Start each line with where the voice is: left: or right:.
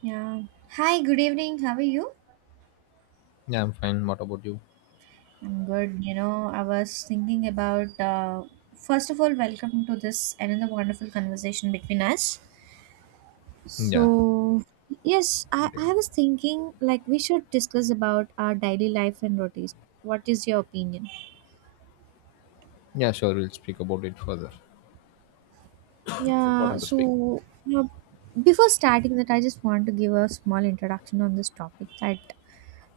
right: Yeah. Hi, good evening. How are you?
left: Yeah, I'm fine. What about you?
right: I'm good. You know, I was thinking about first of all, welcome to this another wonderful conversation between us.
left: Yeah.
right: So, yes, I,
left: Yeah.
right: I was thinking like we should discuss about our daily life and routines. What is your opinion?
left: Yeah, sure. We'll speak about it further. It's
right: Yeah,
left: important to speak.
right: so uh, before starting that, I just want to give a small introduction on this topic that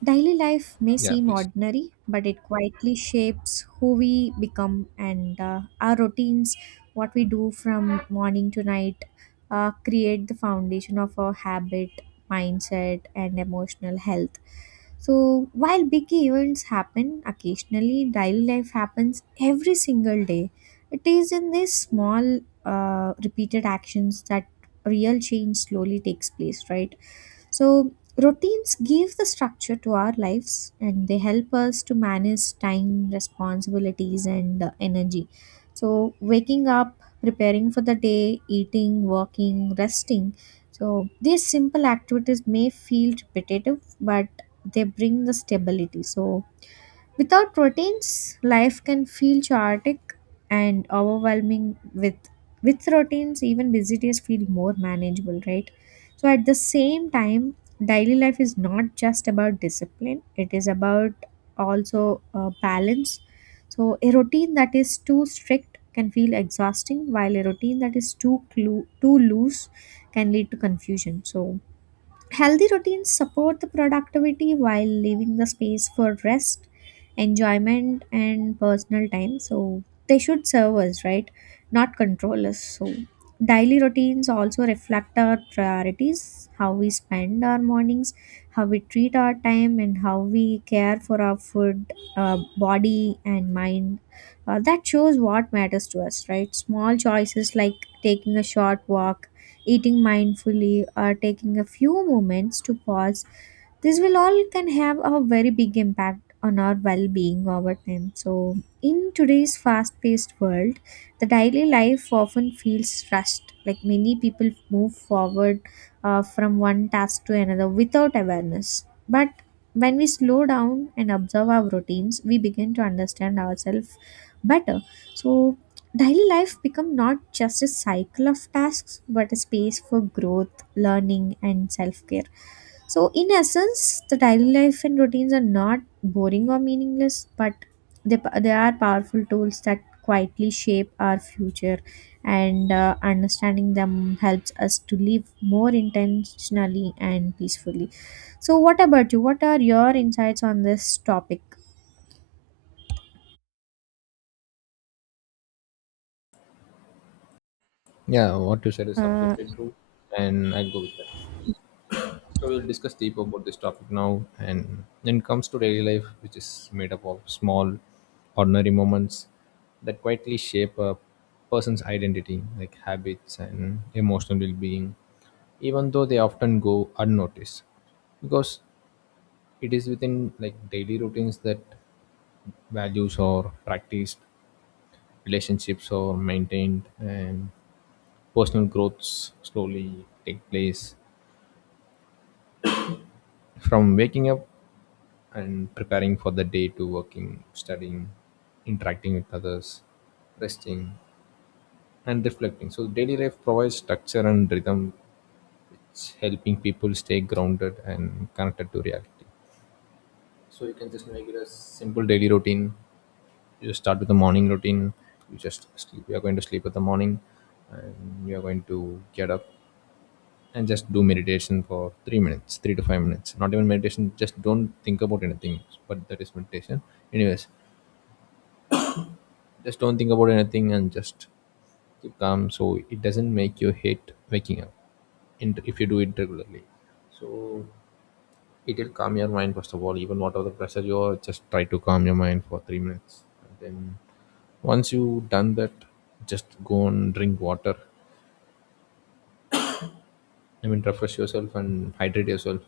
right: daily life may
left: Yeah,
right: seem
left: please.
right: ordinary, but it quietly shapes who we become and our routines, what we do from morning to night, create the foundation of our habit, mindset, and emotional health. So, while big events happen occasionally, daily life happens every single day. It is in these small, repeated actions that real change slowly takes place, right? So, routines give the structure to our lives and they help us to manage time, responsibilities, and energy. So, waking up, preparing for the day, eating, working, resting. So, these simple activities may feel repetitive, but they bring the stability. So, without proteins, life can feel chaotic and overwhelming. With with routines, even busy days feel more manageable, right? So at the same time, daily life is not just about discipline; it is about also balance. So a routine that is too strict can feel exhausting, while a routine that is too loose can lead to confusion. So healthy routines support the productivity while leaving the space for rest, enjoyment, and personal time. So they should serve us, right? Not control us. So daily routines also reflect our priorities, how we spend our mornings, how we treat our time, and how we care for our food, body, and mind. That shows what matters to us, right? Small choices like taking a short walk, eating mindfully, or taking a few moments to pause, this will all can have a very big impact on our well-being over time. So in today's fast-paced world, the daily life often feels rushed. Like many people move forward from one task to another without awareness, but when we slow down and observe our routines, we begin to understand ourselves better. So daily life become not just a cycle of tasks but a space for growth, learning and self-care. So in essence, the daily life and routines are not boring or meaningless, but they are powerful tools that quietly shape our future, and understanding them helps us to live more intentionally and peacefully. So what about you? What are your insights on this topic?
left: Yeah, what you said is
right: Uh,
left: absolutely true, and I'll go with that. So we'll discuss deep about this topic now, and then comes to daily life, which is made up of small, ordinary moments that quietly shape a person's identity, like habits and emotional well-being, even though they often go unnoticed because it is within like daily routines that values are practiced, relationships are maintained, and personal growths slowly take place. From waking up and preparing for the day to working, studying, interacting with others, resting, and reflecting. So, daily life provides structure and rhythm, helping people stay grounded and connected to reality. So you can just make it a simple daily routine. You just start with the morning routine. You just sleep. You are going to sleep at the morning, and you are going to get up and just do meditation for 3 minutes, 3 to 5 minutes. Not even meditation. Just don't think about anything. But that is meditation. Anyways, just don't think about anything and just keep calm. So it doesn't make you hate waking up. In if you do it regularly, so it'll calm your mind first of all, even whatever the pressure you are, just try to calm your mind for 3 minutes. And then once you done that, just go and drink water. I mean refresh yourself and hydrate yourself.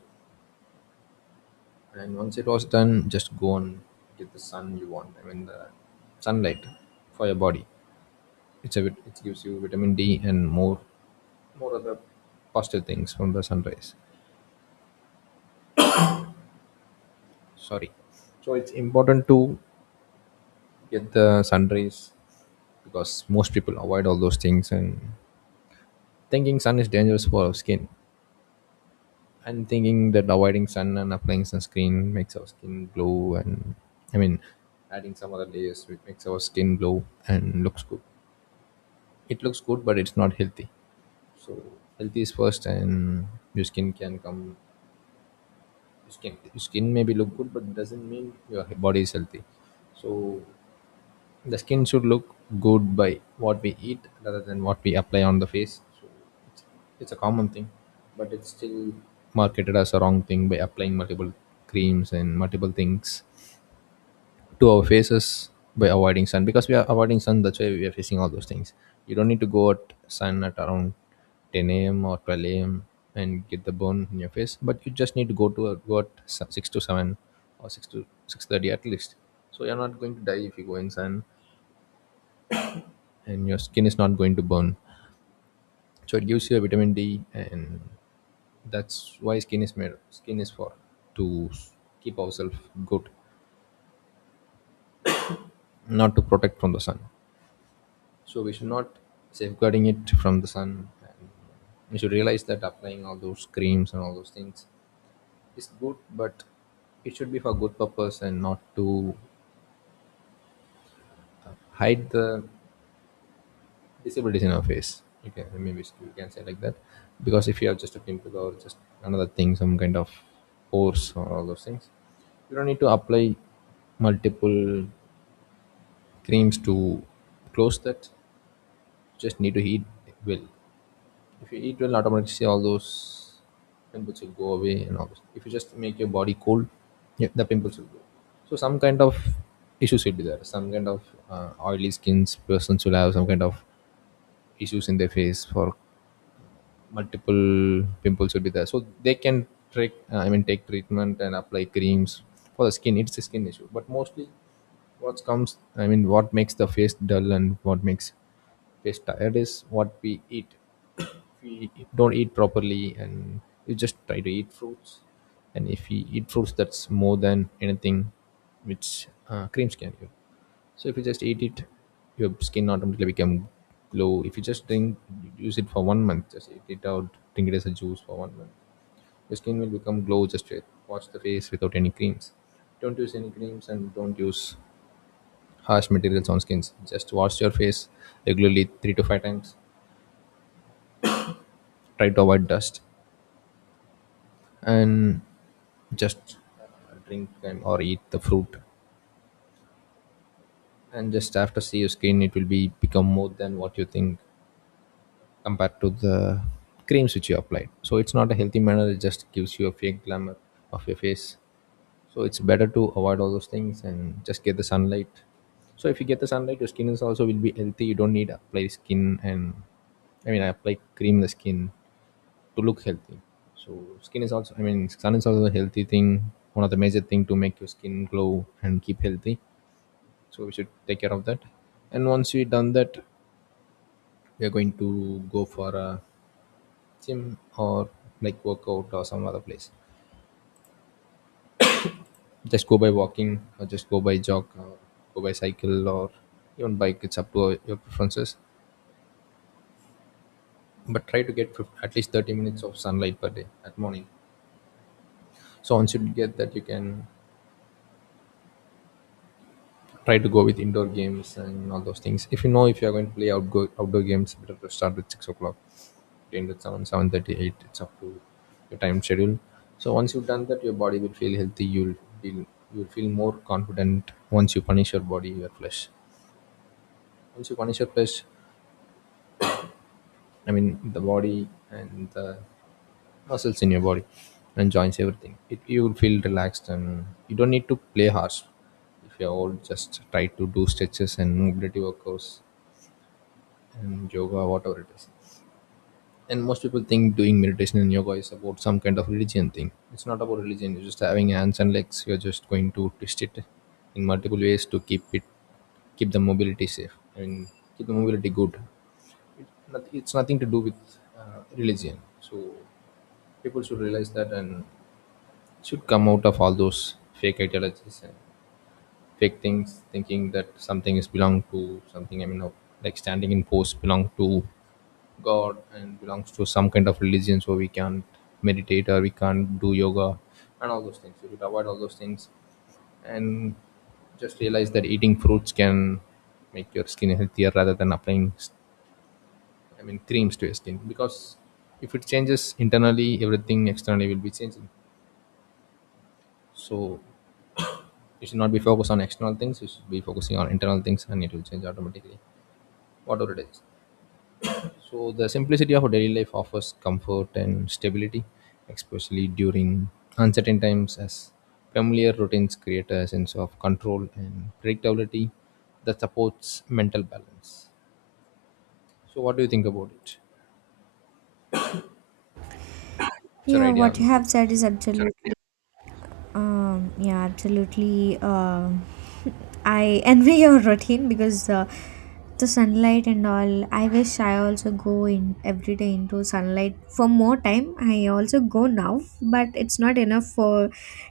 left: And once it was done, just go and get the sun you want. I mean the sunlight for your body. It gives you vitamin D and more other positive things from the sunrise. Sorry. So it's important to get the sun rays, because most people avoid all those things and thinking sun is dangerous for our skin, and thinking that avoiding sun and applying sunscreen makes our skin glow, and I mean adding some other layers which makes our skin glow and looks good. It looks good, but it's not healthy. So healthy is first, and your skin can come your skin maybe look good, but doesn't mean your body is healthy. So the skin should look good by what we eat rather than what we apply on the face. So it's a common thing, but it's still marketed as a wrong thing by applying multiple creams and multiple things to our faces, by avoiding sun. Because we are avoiding sun, that's why we are facing all those things. You don't need to go at sun at around 10 a.m. or 12 a.m. and get the burn in your face, but you just need to go at 6 to 7 or 6 to 6:30 at least. So you're not going to die if you go in sun, and your skin is not going to burn. So it gives you a vitamin D, and that's why skin is for to s- keep ourselves good, not to protect from the sun. So we should not safeguarding it from the sun, and we should realize that applying all those creams and all those things is good, but it should be for good purpose and not to hide the disabilities in our face. Okay, maybe you can say like that, because if you have just a pimple or just another thing, some kind of pores or all those things, you don't need to apply multiple creams to close that. You just need to eat well. If you eat well, automatically all those pimples will go away and all those. If you just make your body cold, yeah, the pimples will go. So some kind of issues will be there. Some kind of oily skins persons will have some kind of issues in their face, for multiple pimples would be there, so they can take I mean take treatment and apply creams for the skin. It's a skin issue, but mostly what comes, I mean what makes the face dull and what makes face tired is what we eat. If we don't eat properly, and you just try to eat fruits, and if we eat fruits, that's more than anything which creams can give. So if you just eat it, your skin automatically become glow. If you just drink, use it for one month, just eat it out, drink it as a juice for one month, your skin will become glow. Just wash the face without any creams. Don't use any creams and don't use harsh materials on skins. Just wash your face regularly 3 to 5 times. Try to avoid dust, and just drink and or eat the fruit, and just after see your skin, it will be become more than what you think compared to the creams which you applied. So it's not a healthy manner, it just gives you a fake glamour of your face. So it's better to avoid all those things and just get the sunlight. So if you get the sunlight, your skin is also will be healthy. You don't need to apply skin, and I mean I apply cream the skin to look healthy. So skin is also, I mean sun is also a healthy thing, one of the major thing to make your skin glow and keep healthy. So we should take care of that. And once we done that, we are going to go for a gym or like workout or some other place. Just go by walking or just go by jog or go by cycle or even bike, it's up to your preferences. But try to get at least 30 minutes of sunlight per day at morning. So once you get that, you can try to go with indoor games and all those things. If you are going to play outdoor games, better to start with 6 o'clock, end with seven seven thirty eight. It's up to your time schedule. So once you've done that, your body will feel healthy. Feel you'll feel more confident. Once you punish your body, your flesh. Once you punish your flesh, I mean the body and the muscles in your body and joints, everything. It you will feel relaxed, and you don't need to play harsh. If you're old, just try to do stretches and mobility workouts and yoga, whatever it is. And most people think doing meditation and yoga is about some kind of religion thing. It's not about religion. You're just having hands and legs. You're just going to twist it in multiple ways to keep the mobility safe. I mean, keep the mobility good. It, it's nothing to do with religion. So people should realize that and should come out of all those fake ideologies and fake things, thinking that something is belong to something. I mean, no. Like standing in pose belong to God and belongs to some kind of religion, so we can't meditate or we can't do yoga, and all those things we should avoid all those things. And just realize that eating fruits can make your skin healthier rather than I mean creams to your skin, because if it changes internally, everything externally will be changing. So you should not be focused on external things, you should be focusing on internal things, and it will change automatically, whatever it is. So the simplicity of daily life offers comfort and stability, especially during uncertain times, as familiar routines create a sense of control and predictability that supports mental balance. So what do you think about it? What's your
right: yeah,
left: idea
right: what
left: on
right: you have
left: about that?
right: said is absolutely, yeah, absolutely. I envy your routine because the sunlight and all. I wish I also go in every day into sunlight for more time. I also go now, but it's not enough for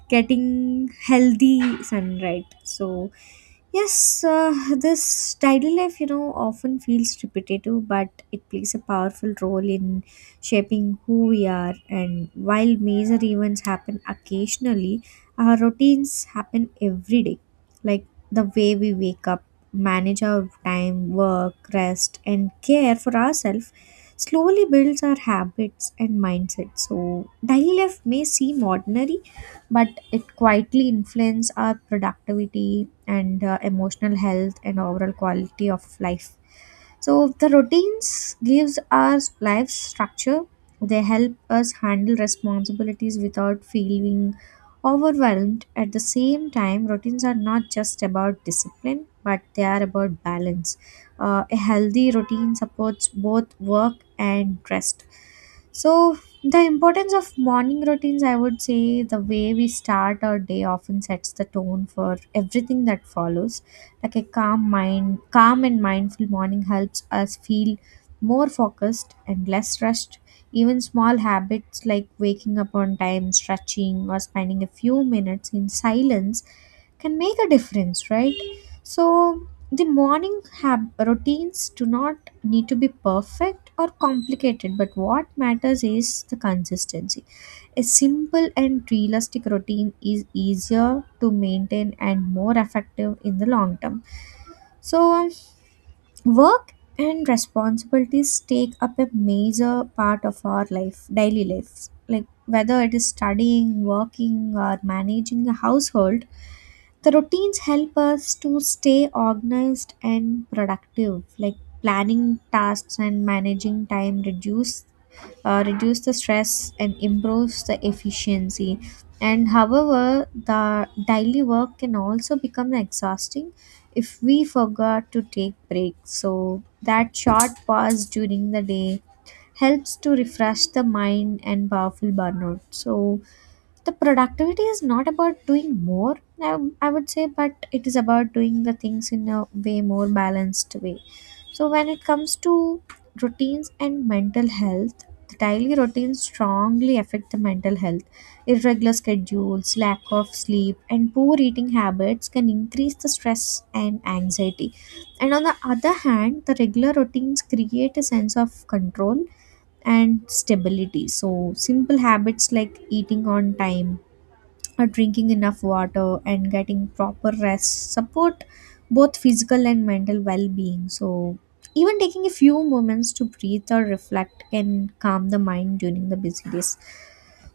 right: getting healthy sunlight. So yes, this daily life, you know, often feels repetitive, but it plays a powerful role in shaping who we are. And while major events happen occasionally, our routines happen every day. Like the way we wake up, manage our time, work, rest, and care for ourselves slowly builds our habits and mindset. So, daily life may seem ordinary, but it quietly influences our productivity and emotional health and overall quality of life. So the routines gives our lives structure. They help us handle responsibilities without feeling overwhelmed. At the same time, routines are not just about discipline, but they are about balance. A healthy routine supports both work and rest. So the importance of morning routines, I would say, the way we start our day often sets the tone for everything that follows. Like a calm mind, calm and mindful morning helps us feel more focused and less rushed. Even small habits like waking up on time, stretching, or spending a few minutes in silence can make a difference, right? So, the routines do not need to be perfect or complicated, but what matters is the consistency. A simple and realistic routine is easier to maintain and more effective in the long term. So, work and responsibilities take up a major part of our life, daily lives. Like whether it is studying, working, or managing a household, the routines help us to stay organized and productive, like planning tasks and managing time reduce the stress and improves the efficiency. And however, the daily work can also become exhausting if we forgot to take breaks. So that short pause during the day helps to refresh the mind and powerful burnout. So the productivity is not about doing more, I, I would say, but it is about doing the things in a way more balanced way. So when it comes to routines and mental health, the daily routines strongly affect the mental health. Irregular schedules, lack of sleep, and poor eating habits can increase the stress and anxiety. And on the other hand, the regular routines create a sense of control and stability. So simple habits like eating on time, drinking enough water, and getting proper rest support both physical and mental well-being. So even taking a few moments to breathe or reflect can calm the mind during the busy days.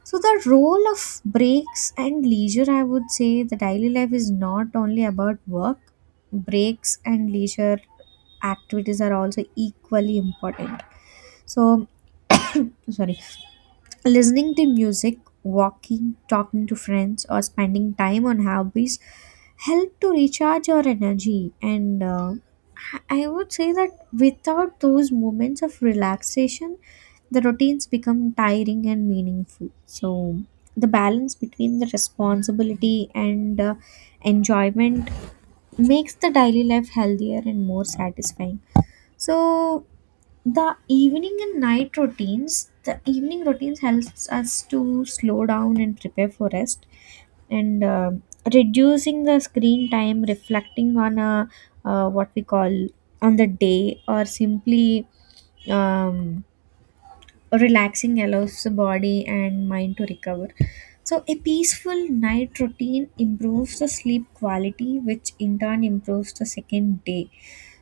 right: So the role of breaks and leisure, I would say the daily life is not only about work. Breaks and leisure activities are also equally important. So sorry. Listening to music, walking, talking to friends, or spending time on hobbies help to recharge your energy. And I would say that without those moments of relaxation, the routines become tiring and meaningful. So, the balance between the responsibility and enjoyment makes the daily life healthier and more satisfying. So, the evening and night routines, the evening routines helps us to slow down and prepare for rest, and reducing the screen time, reflecting on a what we call on the day, or simply um, relaxing allows the body and mind to recover. So, a peaceful night routine improves the sleep quality, which in turn improves the second day.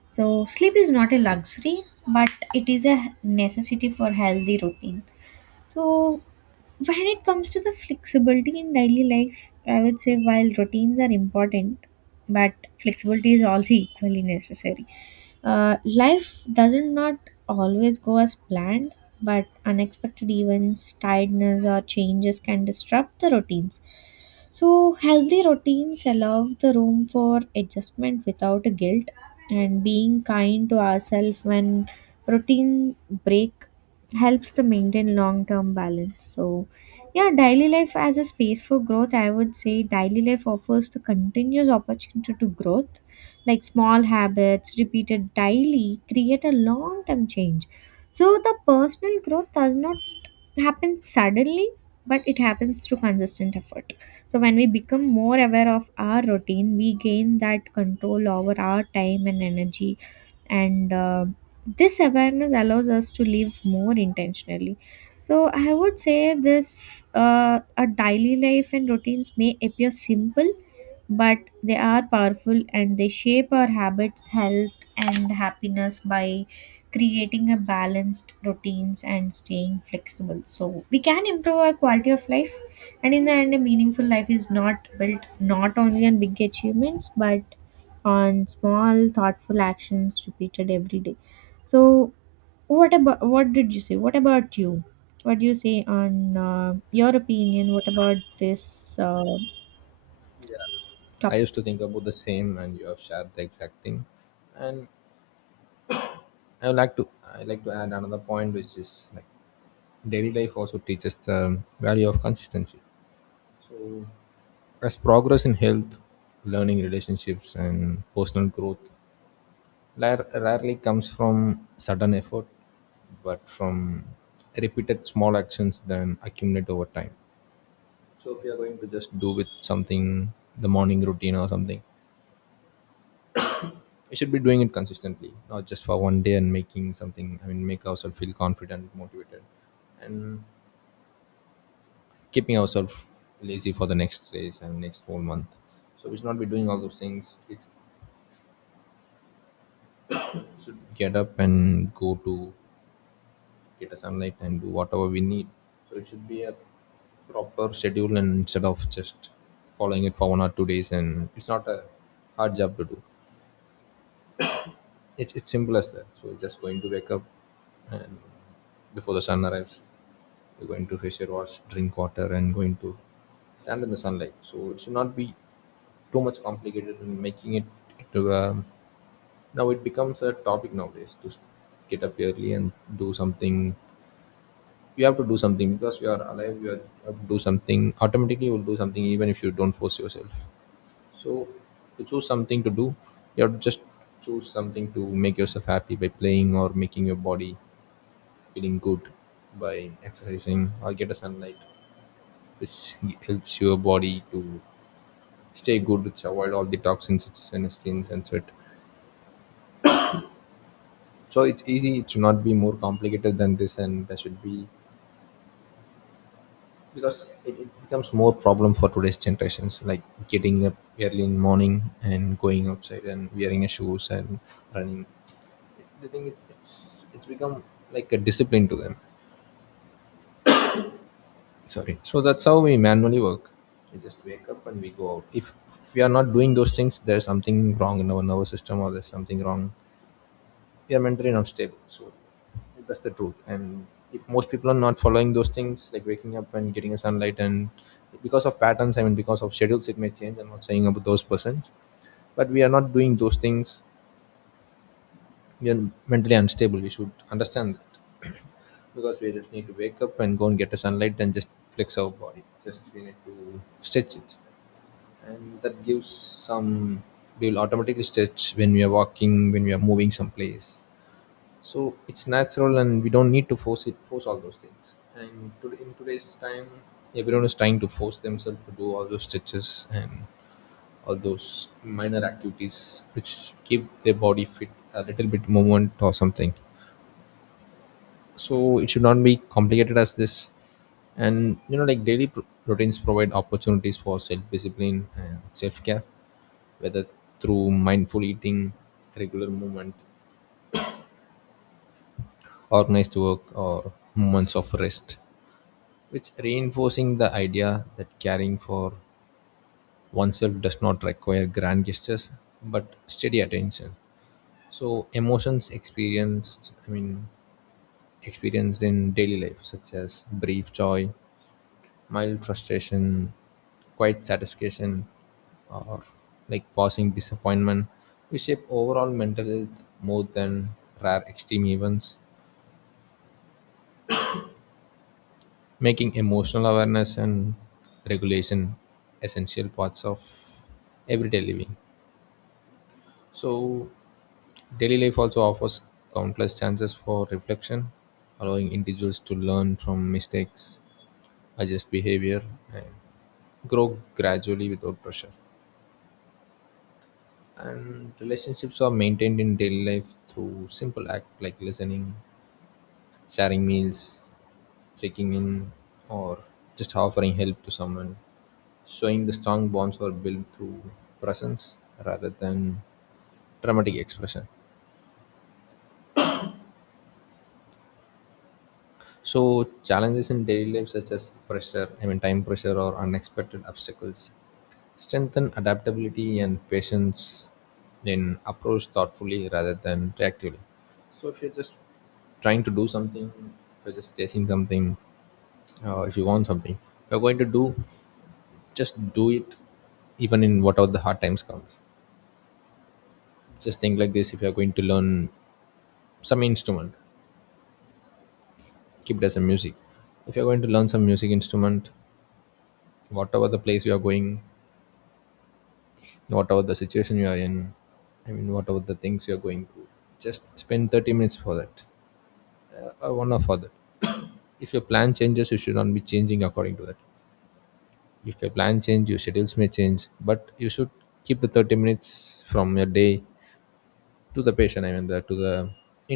right: So, sleep is not a luxury, but it is a necessity for healthy routine. So, when it comes to the flexibility in daily life, I would say while routines are important, but flexibility is also equally necessary. Life doesn't not always go as planned, but unexpected events, tiredness, or changes can disrupt the routines. So, healthy routines allow the room for adjustment without a guilt, and being kind to ourselves when routine break helps to maintain long term balance. So, yeah, daily life as a space for growth, I would say daily life offers the continuous opportunity to growth. Like small habits repeated daily create a long term change. So, the personal growth does not, it happens suddenly, but it happens through consistent effort. So when we become more aware of our routine, we gain that control over our time and energy. And this awareness allows us to live more intentionally. So I would say this our daily life and routines may appear simple, but they are powerful and they shape our habits, health, and happiness by creating a balanced routines and staying flexible so we can improve our quality of life. And in the end, a meaningful life is not built not only on big achievements but on small thoughtful actions repeated every day. So what about you, what do you say on your opinion, what about this
left: I
right: topic?
left: used to think about the same, and you have shared the exact thing. And I like to add another point, which is like daily life also teaches the value of consistency. So, as progress in health, learning, relationships, and personal growth rarely comes from sudden effort, but from repeated small actions that accumulate over time. So, if you are going to just do with something, the morning routine or something, we should be doing it consistently, not just for one day and making something, I mean, make ourselves feel confident, motivated, and keeping ourselves lazy for the next days and next whole month. So we should not be doing all those things. It's should get up and go to get a sunlight and do whatever we need. So it should be a proper schedule, and instead of just following it for one or two days. And it's not a hard job to do. It's simple as that. So you're just going to wake up, and before the sun arrives, you're going to face your wash, drink water and going to stand in the sunlight. So it should not be too much complicated in making it to now it becomes a topic nowadays to get up early and do something. You have to do something because you are alive, you have to do something. Automatically you will do something even if you don't force yourself, so to choose something to do you have to just choose something to make yourself happy by playing or making your body feeling good by exercising or get a sunlight, which helps your body to stay good, which avoid all the toxins such as intestines and sweat. So it's easy, it should not be more complicated than this. And there should be, because it becomes more problem for today's generations, like getting up early in morning and going outside and wearing a shoes and running. The thing is it's become like a discipline to them. So that's how we manually work, we just wake up and we go out. If we are not doing those things, there's something wrong in our nervous system, or there's something wrong, we are mentally not stable. So that's the truth. And if most people are not following those things, like waking up and getting a sunlight, and because of patterns, I mean, because of schedules, it may change. I'm not saying about those persons, but we are not doing those things. We are mentally unstable. We should understand that. Because we just need to wake up and go and get a sunlight and just flex our body. Just we need to stretch it, and that gives some. We will automatically stretch when we are walking, when we are moving someplace, so it's natural and we don't need to force it, force all those things. And in today's time everyone is trying to force themselves to do all those stretches and all those minor activities which keep their body fit, a little bit movement or something. So it should not be complicated as this. And like daily routines provide opportunities for self-discipline and self-care, whether through mindful eating, regular movement, organized work, or moments of rest, which reinforcing the idea that caring for oneself does not require grand gestures but steady attention. So emotions experienced I mean experienced in daily life, such as brief joy, mild frustration, quiet satisfaction, or like passing disappointment, we shape overall mental health more than rare extreme events, making emotional awareness and regulation essential parts of everyday living. So, daily life also offers countless chances for reflection, allowing individuals to learn from mistakes, adjust behavior, and grow gradually without pressure. And relationships are maintained in daily life through simple acts like listening, sharing meals, checking in, or just offering help to someone, showing the strong bonds were built through presence rather than dramatic expression. So, challenges in daily life, such as pressure, I mean, time pressure or unexpected obstacles, strengthen adaptability and patience in approach thoughtfully rather than reactively. So, if you're just trying to do something, if you're just chasing something, if you want something, you're going to do, just do it even in whatever the hard times comes. Just think like this: if you're going to learn some instrument, keep it as a music. If you're going to learn some music instrument, whatever the place you are going, whatever the situation you are in, I mean whatever the things you're going through, just spend 30 minutes for that, or 1 hour for that. If your plan changes you should not be changing according to that. If your plan change, your schedules may change, but you should keep the 30 minutes from your day to the patient I mean the to the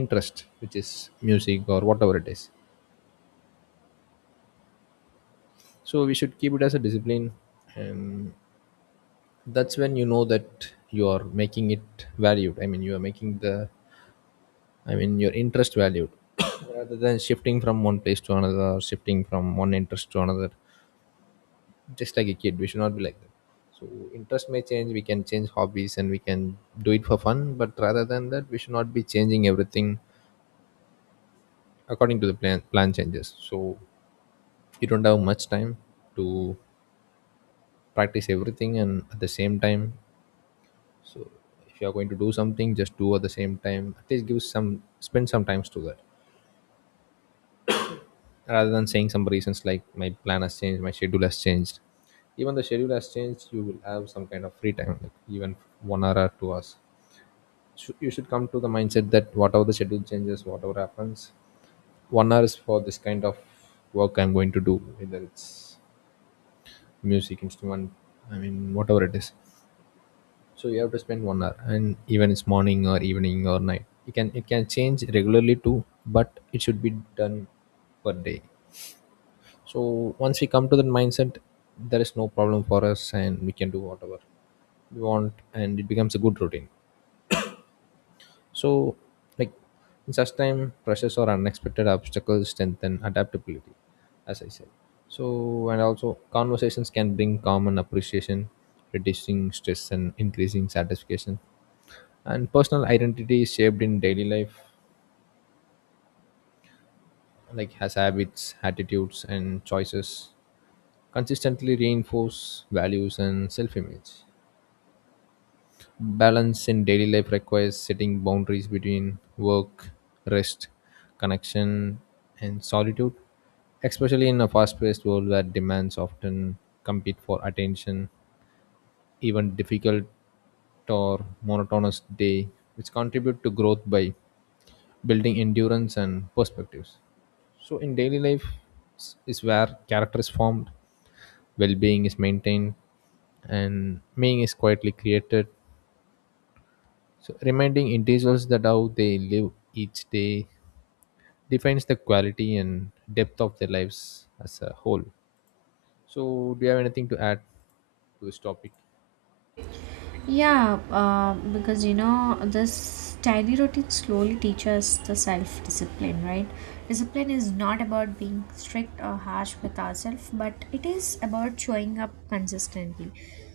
left: interest, which is music or whatever it is. So we should keep it as a discipline. And that's when you know that you are making the I mean your interest valued, rather than shifting from one place to another or shifting from one interest to another. Just like a kid, we should not be like that. So interest may change, we can change hobbies and we can do it for fun, but rather than that we should not be changing everything according to the plan. Plan changes, so you don't have much time to practice everything and at the same time. So if you are going to do something, just do at the same time, at least give some, spend some times to that, rather than saying some reasons like my plan has changed, my schedule has changed. Even the schedule has changed, you will have some kind of free time, like even 1 hour or 2 hours. You should come to the mindset that whatever the schedule changes, whatever happens, 1 hour is for this kind of work I'm going to do, whether it's music instrument, I mean whatever it is. So you have to spend 1 hour, and even it's morning or evening or night, it can change regularly too, but it should be done per day. So once we come to that mindset, there is no problem for us and we can do whatever we want, and it becomes a good routine. So, like, in such time pressures or unexpected obstacles strengthen adaptability, as I said. So, and also conversations can bring common appreciation, reducing stress and increasing satisfaction. And personal identity is shaped in daily life, like has habits, attitudes and choices consistently reinforce values and self-image. Balance in daily life requires setting boundaries between work, rest, connection, and solitude, especially in a fast-paced world where demands often compete for attention. Even difficult or monotonous day, which contribute to growth by building endurance and perspectives. So in daily life is where character is formed, well-being is maintained, and meaning is quietly created. So reminding individuals that how they live each day defines the quality and depth of their lives as a whole. So do you have anything to add to this topic?
right: Yeah, because you know, this tiny routine slowly teaches the self discipline, right? Discipline is not about being strict or harsh with ourselves, but it is about showing up consistently.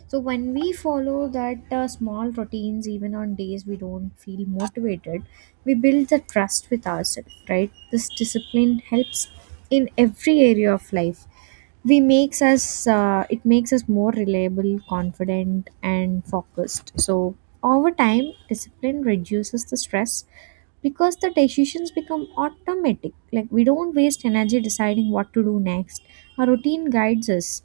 right: So, when we follow that small routines, even on days we don't feel motivated, we build the trust with ourselves, right? This discipline helps in every area of life. We makes us It makes us more reliable, confident, and focused. So over time discipline reduces the stress because the decisions become automatic. Like we don't waste energy deciding what to do next, our routine guides us.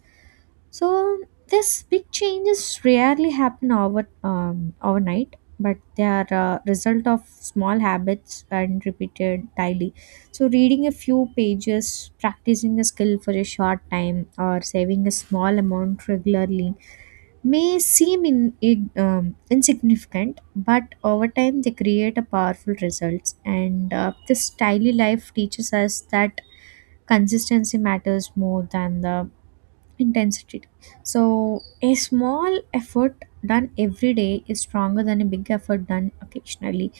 right: So this big changes rarely happen over overnight, but they are a result of small habits and repeated daily. So reading a few pages, practicing a skill for a short time, or saving a small amount regularly may seem insignificant, but over time they create a powerful results. And this daily life teaches us that consistency matters more than the intensity. So a small effort done every day is stronger than a big effort done occasionally.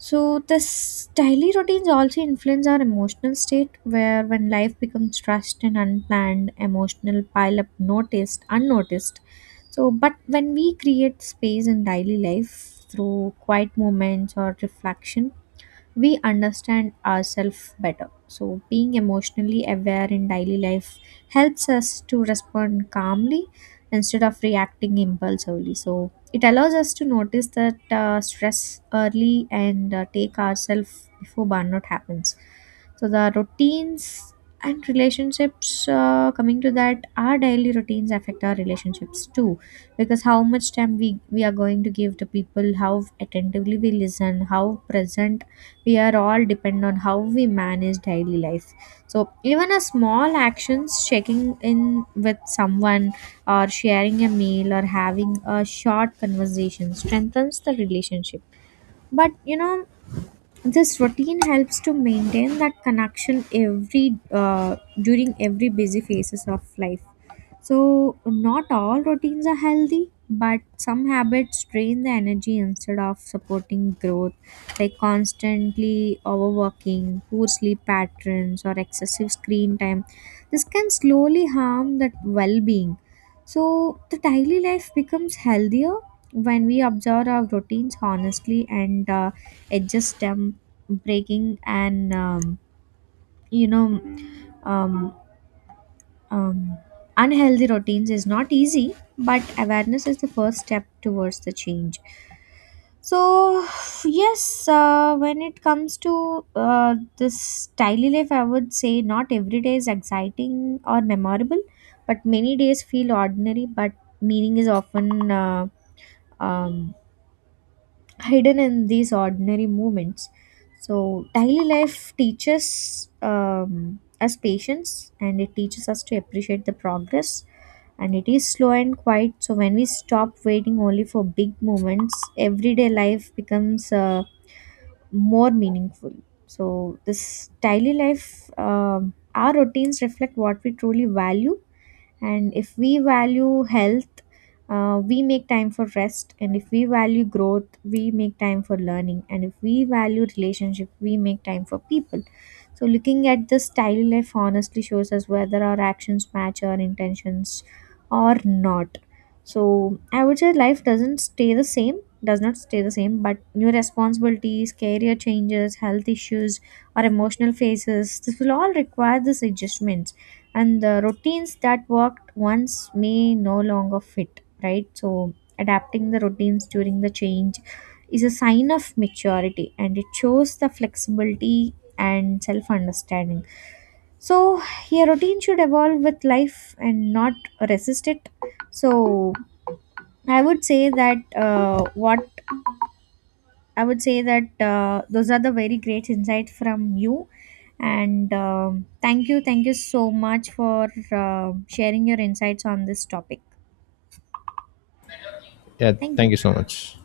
right: So the daily routines also influence our emotional state, where when life becomes rushed and unplanned, emotional pile up noticed, unnoticed. So but when we create space in daily life through quiet moments or reflection, we understand ourselves better. So, being emotionally aware in daily life helps us to respond calmly instead of reacting impulsively. So, it allows us to notice that stress early and take ourselves before burnout happens. So, the routines and relationships, coming to that, our daily routines affect our relationships too, because how much time we are going to give to people, how attentively we listen, how present we are, all depend on how we manage daily life. So even a small actions, checking in with someone, or sharing a meal, or having a short conversation strengthens the relationship. But you know, this routine helps to maintain that connection every during every busy phases of life. So not all routines are healthy, but some habits drain the energy instead of supporting growth, like constantly overworking, poor sleep patterns, or excessive screen time. This can slowly harm that well-being. So the daily life becomes healthier when we observe our routines honestly and adjust them. Breaking and you know um, um, Unhealthy routines is not easy, but awareness is the first step towards the change. So yes, when it comes to this daily life, I would say not every day is exciting or memorable, but many days feel ordinary, but meaning is often um, hidden in these ordinary moments. So, daily life teaches us patience and it teaches us to appreciate the progress. And it is slow and quiet. So, when we stop waiting only for big moments, everyday life becomes more meaningful. So, this daily life, our routines reflect what we truly value. And if we value health, we make time for rest, and if we value growth we make time for learning, and if we value relationship we make time for people. So looking at this daily life honestly shows us whether our actions match our intentions or not. So I would say life doesn't stay the same does not stay the same, but new responsibilities, career changes, health issues, or emotional phases, this will all require this adjustments. And the routines that worked once may no longer fit right. So adapting the routines during the change is a sign of maturity, and it shows the flexibility and self understanding. So your routine should evolve with life and not resist it. So I would say that uh, what those are the very great insights from you. And thank you so much for sharing your insights on this topic.
left: Yeah,
right: Thank
left: thank
right: you.
left: you so much.